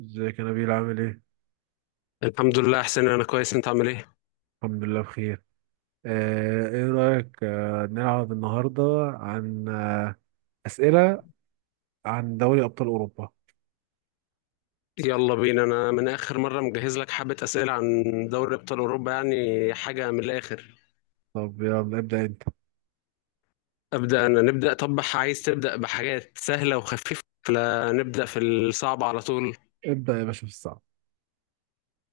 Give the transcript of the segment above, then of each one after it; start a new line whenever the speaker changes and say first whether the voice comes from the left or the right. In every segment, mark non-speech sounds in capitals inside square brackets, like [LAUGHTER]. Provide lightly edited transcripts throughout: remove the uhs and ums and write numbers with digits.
right: ازيك يا نبيل، عامل ايه؟
left: الحمد لله احسن. انا كويس، انت عامل ايه؟
right: الحمد لله بخير. ايه رأيك، نلعب النهاردة عن أسئلة عن دوري أبطال أوروبا؟
left: يلا بينا، انا من اخر مره مجهز لك حبه اسئله عن دوري ابطال اوروبا، يعني حاجه من الاخر.
right: طب يلا ابدأ انت.
left: ابدا نبدا. طب عايز تبدا بحاجات سهله وخفيفه ولا نبدا في الصعب على طول؟
right: ابدأ يا باشا في الصعب.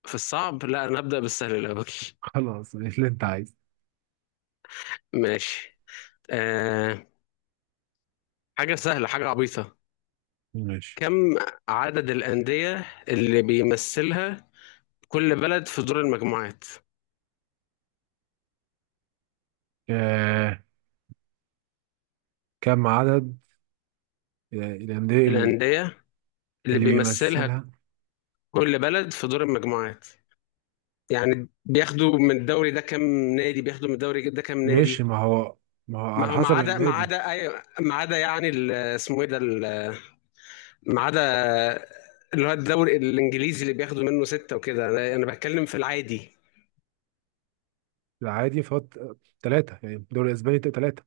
left: في الصعب؟ لا، انا هبدا بالسهل الاول.
right: [LAUGHS] خلاص، اللي انت عايزه.
left: ماشي. آه. حاجه سهله، حاجه عبيطه.
right: ماشي.
left: كم عدد الانديه اللي بيمثلها كل بلد في دور المجموعات؟
right: آه كم عدد الأندية اللي بي...
left: الانديه اللي
right: اللي
left: بيمثلها
right: بيمثلها.
left: كل بلد في دور المجموعات، يعني بياخدوا من الدوري ده كام نادي، بياخدوا من الدوري ده كام
right: ماشي،
left: نادي؟
right: ما هو
left: ما
right: على
left: هو، ما
right: حسب
left: عدا ما
right: النادي.
left: عدا أي- ما عدا يعني ال- اسمه ايه ده؟ ما عدا اللي هو الدوري الانجليزي اللي بياخدوا منه ستة وكده، انا بتكلم في العادي.
right: العادي فهو تلاتة، يعني الدوري الأسباني تلاتة.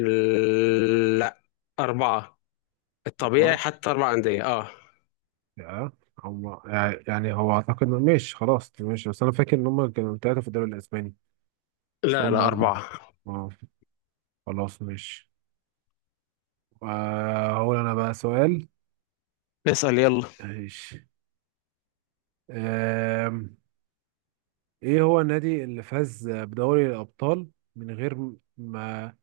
left: لا، أربعة. الطبيعي
right: أربعة،
left: حتى أربع أندية. اه.
right: يا هم. يعني هو اعتقد ماشي خلاص ماشي، بس انا فاكر ان هم كانوا ثلاثه في الدوري الاسباني.
left: لا
right: ثم
left: لا،
right: مره
left: أربعة.
right: اه خلاص ماشي. هقول انا بقى سؤال.
left: اسأل يلا.
right: ماشي. آم، ايه هو النادي اللي فاز بدوري الابطال من غير ما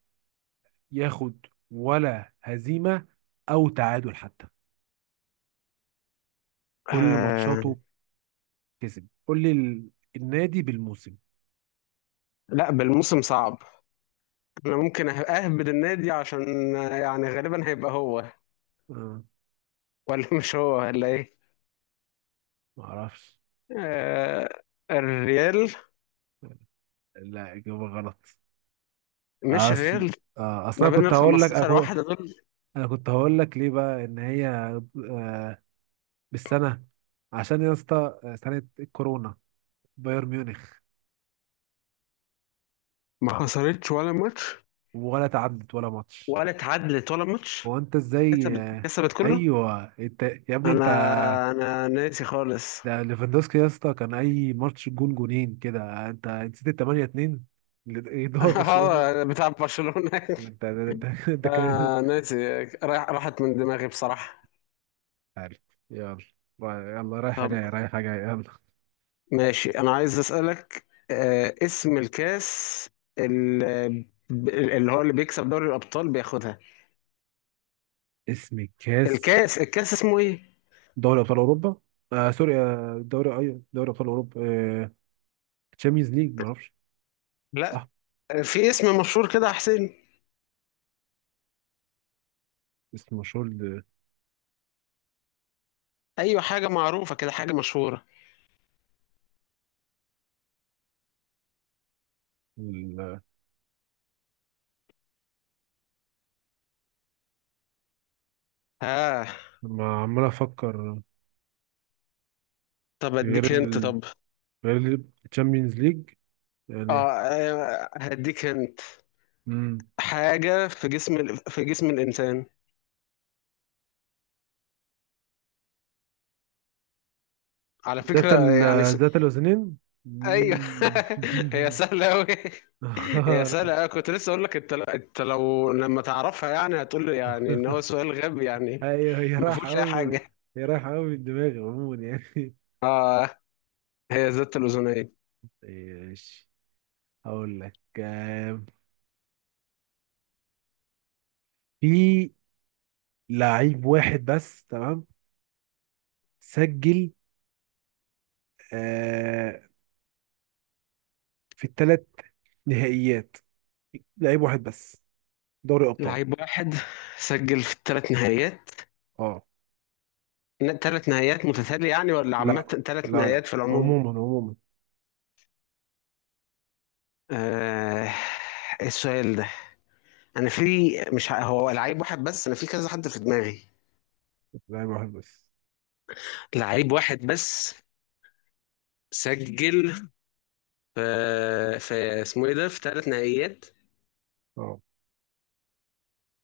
right: ياخد ولا هزيمه او تعادل حتى، كل
left: آه.
right: ماتشاته كسب؟ قول لي النادي بالموسم.
left: لا، بالموسم صعب. انا ممكن اهبد النادي عشان، يعني غالبا هيبقى هو
right: آه،
left: ولا مش هو ولا ايه؟
right: ما اعرفش.
left: آه، الريال.
right: لا، اجابه غلط.
left: مش
right: اصل
left: الريال؟
right: اصل
left: ما
right: انا
left: بين
right: كنت
left: ال
right: هقول لك، انا
left: 15
right: كنت...
left: واحدة دول.
right: أنا كنت هقول لك ليه بقى ان هي بالسنه، عشان يا اسطى سنه الكورونا. بايرن ميونخ.
left: ما خسرتش ولا ماتش،
right: ولا تعدت ولا ماتش.
left: ولا اتعادلت ولا ماتش.
right: هو انت ازاي؟
left: كسبت كسبت كله.
right: ايوه انت، يا ابني انت.
left: انا ناسي خالص.
right: ده ليفاندوسكي يا اسطى، كان اي ماتش جون جونين كده، انت نسيت ال 8-2 اللي
left: [LAUGHS]
right: يدور برشلونه.
left: اه، بتاع برشلونة. [LAUGHS]
right: انت ده كان
left: ناسي. راحت من دماغي بصراحة.
right: عارف. يلا، يلا رايحه جايه رايحه جايه يلا.
left: ماشي. انا عايز اسألك، اسم الكاس ال- اللي هو اللي بيكسب دوري الابطال بياخدها،
right: اسم الكاس؟
left: الكاس الكاس اسمه ايه؟
right: دوري ابطال اوروبا. آه سوري آه دوري، ايوه، ابطال اوروبا. آه تشامبيونز ليج، ما اعرفش.
left: لا.
right: صح؟
left: في اسم مشهور كده يا حسين.
right: اسم مشهور،
left: ايوه، حاجه معروفه كده، حاجه مشهوره.
right: ل-
left: اه.
right: لما عمال افكر.
left: طب
right: غير
left: اديك هنت.
right: ال
left: طب.
right: غير التشامبيونز ليج
left: اه.
right: يعني.
left: هديك هنت.
right: مم.
left: حاجه في جسم الانسان، على
right: ذات
left: فكره.
right: ال
left: يعني
right: ذات الاذنين.
left: ايوه.
right: مم.
left: [LAUGHS] هي سهله قوي.
right: [LAUGHS]
left: هي
right: آه،
left: سهله أوي. كنت لسه اقول لك، انت لو لما تعرفها يعني هتقول لي يعني ان هو
right: [LAUGHS]
left: سؤال غبي يعني،
right: ايوه، هي
left: ما
right: رايحه
left: فيهوش اي
right: قوي.
left: حاجه.
right: هي رايحه قوي من دماغي عموما يعني.
left: هي ذات الاذنين.
right: [LAUGHS] ماشي. هقول لك، في لعيب واحد بس، تمام؟ سجل آه في الثلاث نهائيات، لعيب واحد بس، دوري ابطال.
left: لعيب واحد سجل في الثلاث نهائيات.
right: اه.
left: ثلاث نهائيات متتاليه يعني ولا عامه،
right: لا
left: ثلاث
right: لا لا،
left: نهائيات في العموم؟
right: عموما عموما.
left: آه. السؤال ده، انا في مش ه- هو لعيب واحد بس، انا في كذا حد في دماغي.
right: لعيب واحد بس.
left: لعيب واحد بس سجل في اسمه ايه ده، في ثلاث نهائيات.
right: اه.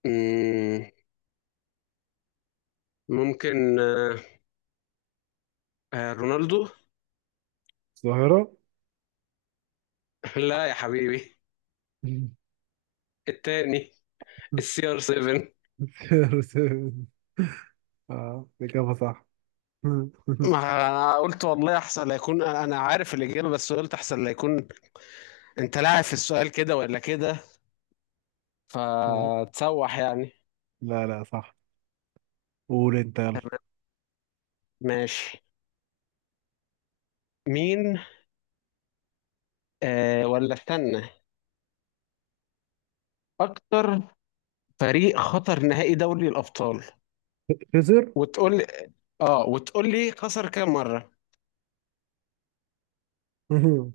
left: مم، ممكن آه. رونالدو.
right: الظاهرة.
left: [LAUGHS] لا يا حبيبي، التاني، السي ار 7.
right: [LAUGHS] اه، الإجابة صح. [LAUGHS]
left: ما قلت والله احسن لا يكون انا عارف الاجابه، بس قلت احسن لا يكون انت لاعب في السؤال كده ولا كده،
right: لا،
left: فتسوح يعني.
right: لا لا، صح. قول انت يلا.
left: ماشي. مين، ولا استنى، اكتر فريق خطر نهائي دوري الابطال،
right: خسر.
left: وتقول لي، اه وتقول لي خسر كام مره.
right: [LAUGHS]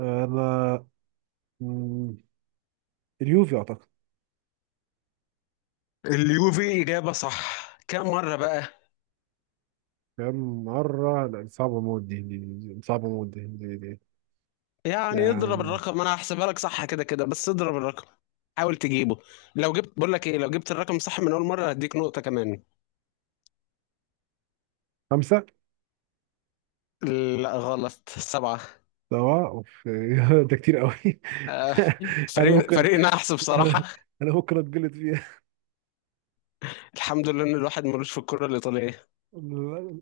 right: انا، مم، اليوفي اعتقد.
left: اليوفي اجابه صح، كام مره بقى؟
right: كم مرة؟ لا، دي صعبة موت، دي دي. دي صعبة موت، دي، دي، دي.
left: يعني اضرب
right: يعني،
left: الرقم، انا هحسبها لك. صح كده كده، بس اضرب الرقم. حاول تجيبه. لو جبت بقول لك ايه، لو جبت الرقم صح من اول مره هديك نقطه كمان.
right: خمسة.
left: لا غلط، سبعه.
right: سواء اوف، [LAUGHS] ده كتير قوي.
left: آه،
right: [LAUGHS] انا
left: فريق
right: ممكن،
left: نحس بصراحه.
right: انا أنا ممكن اتجلد فيها.
left: الحمد لله ان الواحد ملوش في الكره الايطاليه.
right: [LAUGHS]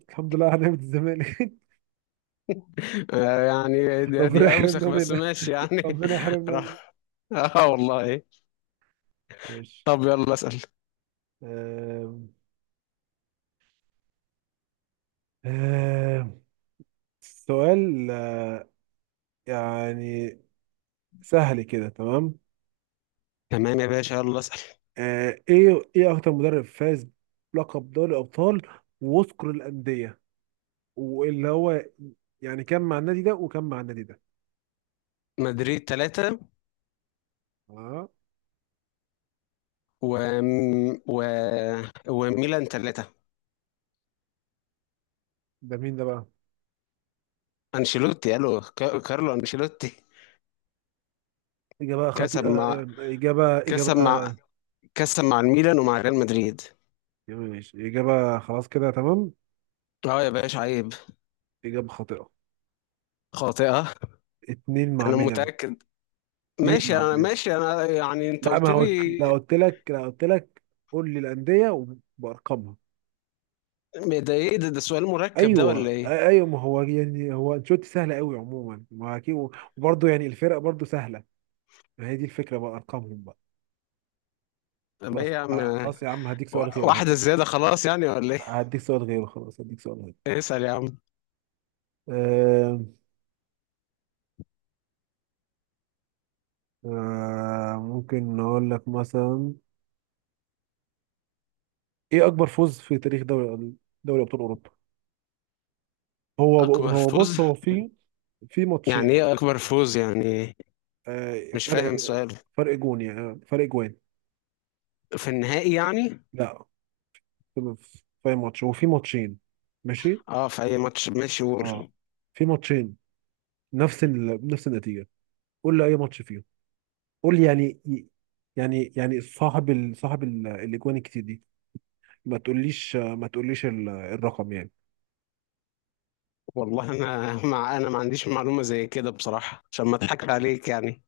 right: الحمد لله على نعمة الزمالك. [LAUGHS]
left: يعني
right: ربنا
left: دي
right: يحرمنا
left: اوسخ، بس
right: منها،
left: ماشي يعني.
right: ربنا
left: [LAUGHS]
right: يحرمنا منها.
left: راح. اه والله.
right: ماشي.
left: طب يلا اسال.
right: آم، آم، سؤال، يعني، سهل كده، تمام؟
left: تمام يا باشا، يلا اسال.
right: ايه اكتر مدرب فاز بلقب دوري ابطال، وذكر الانديه، واللي هو يعني كان مع النادي ده وكان مع النادي ده.
left: مدريد ثلاثة،
right: اه،
left: و... و... وميلان ثلاثة.
right: ده مين ده بقى؟
left: انشيلوتي. كارلو انشيلوتي.
right: اجابه
left: كسب
right: خطيئه.
left: مع
right: اجابه.
left: كسب مع كسب مع الميلان ومع ريال مدريد.
right: ماشي، إجابة، خلاص كده تمام.
left: اه يا باشا عيب.
right: إجابة خاطئة.
left: خاطئة؟
right: اتنين مع
left: انا
right: ميلان،
left: متأكد.
right: اتنين
left: ماشي
right: مع
left: انا،
right: ميلان.
left: ماشي انا، يعني انت
right: لا،
left: قلت
right: ما قلت،
left: لي.
right: لا قلت لك، قول لي الأندية وبأرقامها.
left: ده ايه ده، سؤال مركب ده ولا
right: أيوه،
left: ايه؟
right: أيوه، ما هو يعني، هو أنشيلوتي سهل قوي عموما، ما أكيد. وبرضه يعني الفرق برضه سهلة. ما هي دي الفكرة بقى، أرقامهم بقى.
left: طب ايه
right: خلاص،
left: يا عم؟
right: خلاص يا عم، هديك سؤال غيره،
left: واحدة زيادة خلاص يعني ولا ايه؟
right: هديك سؤال غيره، خلاص، هديك سؤال غيره.
left: [LAUGHS] اسأل يا عم.
right: آه ممكن نقول لك مثلا، إيه أكبر فوز في تاريخ دوري، دوري أبطال أوروبا؟ هو
left: أكبر
right: هو بص،
left: فوز؟
right: هو في
left: يعني
right: ماتشين.
left: ايه أكبر فوز يعني؟
right: آه،
left: مش
right: فرق
left: فاهم سؤال.
right: فرق جون، يعني فرق جوان.
left: في النهائي يعني؟
right: لا، في ماتش، هو في ماتشين. ماشي.
left: اه في أي ماتش، ماشي
right: اه،
left: قول.
right: في ماتشين نفس نفس النتيجة. قول لي اي ماتش فيهم، قول لي يعني، يعني صاحب الاجوان الكتير دي. ما تقوليش الرقم يعني.
left: والله أنا [LAUGHS] مع أنا ما عنديش معلومة زي كده بصراحة، عشان ما أضحكش عليك يعني.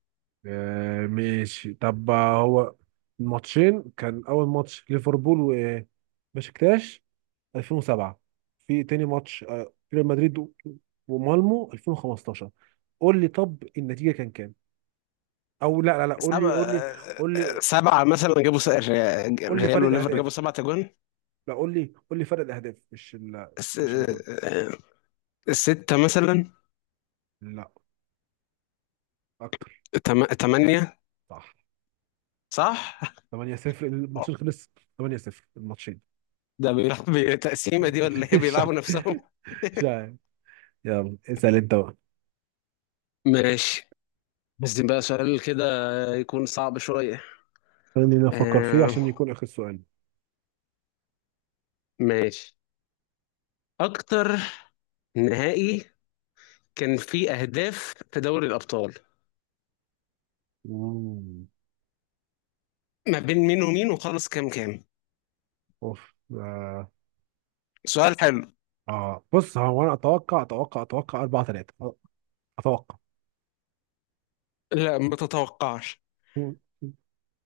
right: ماشي، طب، هو الماتشين كان اول ماتش، ليفربول و بشكتاش 2007. في تاني ماتش، ريال مدريد ومالمو 2015. قول لي طب النتيجة كان كام؟ او لا لا لا، قول لي،
left: سبعة.
right: قول لي
left: سبعة مثلا جابوا،
right: قول لي
left: ريال
right: فرق
left: وليفر
right: الاهداف.
left: جابوا سبعة أجوان.
right: لا، قول لي فرق الاهداف، مش
left: س-
right: مش الجول.
left: ستة مثلا.
right: لا. اكتر.
left: تمانية.
right: صح.
left: صح؟ [LAUGHS]
right: 8-0 الماتشين، خلص. 8-0 الماتشين.
left: ده بيلعب تقسيمة دي ولا
right: [LAUGHS]
left: ايه،
right: مش
left: بيلعبوا
right: عارف،
left: نفسهم؟
right: مش عارف. يلا اسال انت بقى.
left: [LAUGHS] ماشي. بس بقى سؤال كده يكون صعب شوية.
right: خليني أنا افكر فيه
left: آه.
right: عشان يكون اخر سؤال.
left: ماشي. أكتر نهائي كان فيه أهداف في دوري الأبطال،
right: مم.
left: ما بين مين ومين، وخلص كام كام؟
right: اوف
left: سؤال حلو.
right: اه، بص هو، انا اتوقع 4-3. اتوقع
left: لا ما تتوقعش.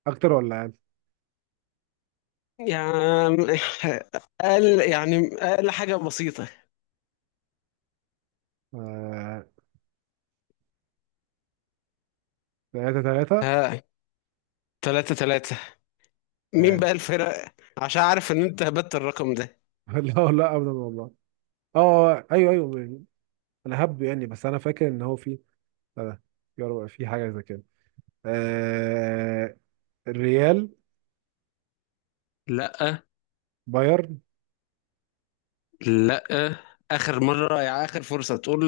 right: اكتر ولا اقل؟
left: يعني أقل، يعني أقل حاجة بسيطة.
right: آه... 3-3.
left: ها. تلاتة تلاتة. مين
right: اقل.
left: بقى الفرق؟ عشان عارف إن أنت هبت الرقم ده.
right: [LAUGHS] لا لا ابدا والله. اه، ايوه ايوه. انا هبدو يعني، بس انا فاكر ان هو في. لا. يا رب في حاجه زي كده. آه... الريال.
left: لأ.
right: بايرن.
left: لأ، آخر مرة، يا آخر فرصة تقول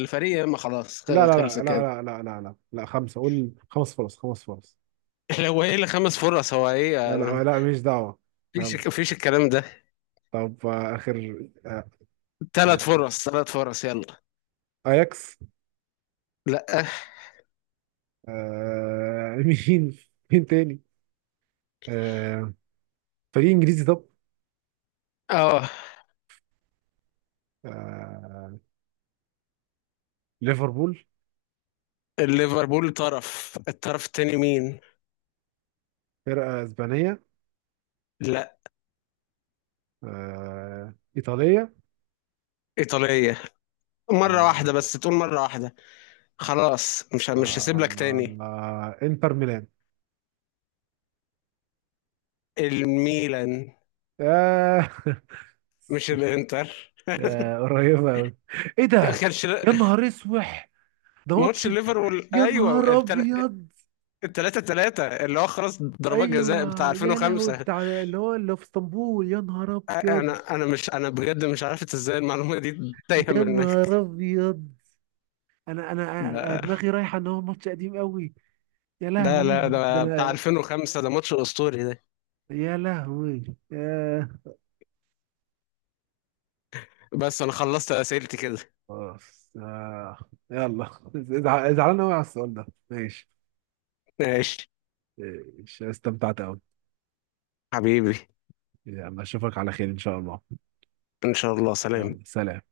left: الفريق، ما خلاص.
right: لا لا
left: خلص
right: لا لا
left: كده.
right: لا لا لا لا لا، خمسه قول، خمس فرص، خمس فرص.
left: هو ايه اللي خمس فرص، هو ايه
right: لا لا لا، ماليش دعوه. يلا.
left: مفيش الكلام ده.
right: طب، اخر، آه، آه،
left: ثلاث فرص، ثلاث فرص يلا.
right: اياكس.
left: لا.
right: آه... [LAUGHS] مين، مين تاني؟ آه، فريق انجليزي طب.
left: اه.
right: آه، ليفربول.
left: الليفربول. طرف الطرف التاني مين؟
right: فرقه اسبانيه.
left: لا.
right: ايطاليه.
left: ايطالية. مرة
right: آه،
left: واحدة بس تقول، مرة واحدة. خلاص مش هسيب
right: آه،
left: لك تاني.
right: انتر ميلان.
left: الميلان.
right: آه، [LAUGHS]
left: مش الانتر.
right: قريبه قوي. ايه ده؟
left: كانش
right: يا نهار اسوح، ده ماتش!
left: ماتش الليفربول،
right: يا
left: ايوه
right: نهار ابيض!
left: التلاتة تلاتة اللي هو خلاص، ضربات جزاء بتاع
right: ايوه، يا لهوي،
left: 2005.
right: بتاع اللي هو اللي في اسطنبول، يا نهار ابيض،
left: انا بجد مش عارف ازاي المعلومة دي تايهة
right: يا نهار
left: منك.
right: ابيض. انا انا أنا
left: ده.
right: دماغي رايحه ان هو ماتش قديم قوي. يا
left: ده لا
right: لهوي
left: ده بتاع
right: ده.
left: 2005، ده ماتش اسطوري ده.
right: يا لهوي. يا
left: بس انا خلصت اسئلتي كده.
right: خلاص. يلا، [LAUGHS] زعلان قوي على السؤال ده، ماشي.
left: ماشي
right: إيش، استمتعت قوي.
left: حبيبي.
right: يلا، اشوفك على خير ان شاء الله.
left: ان شاء الله. سلام.
right: يلا، سلام.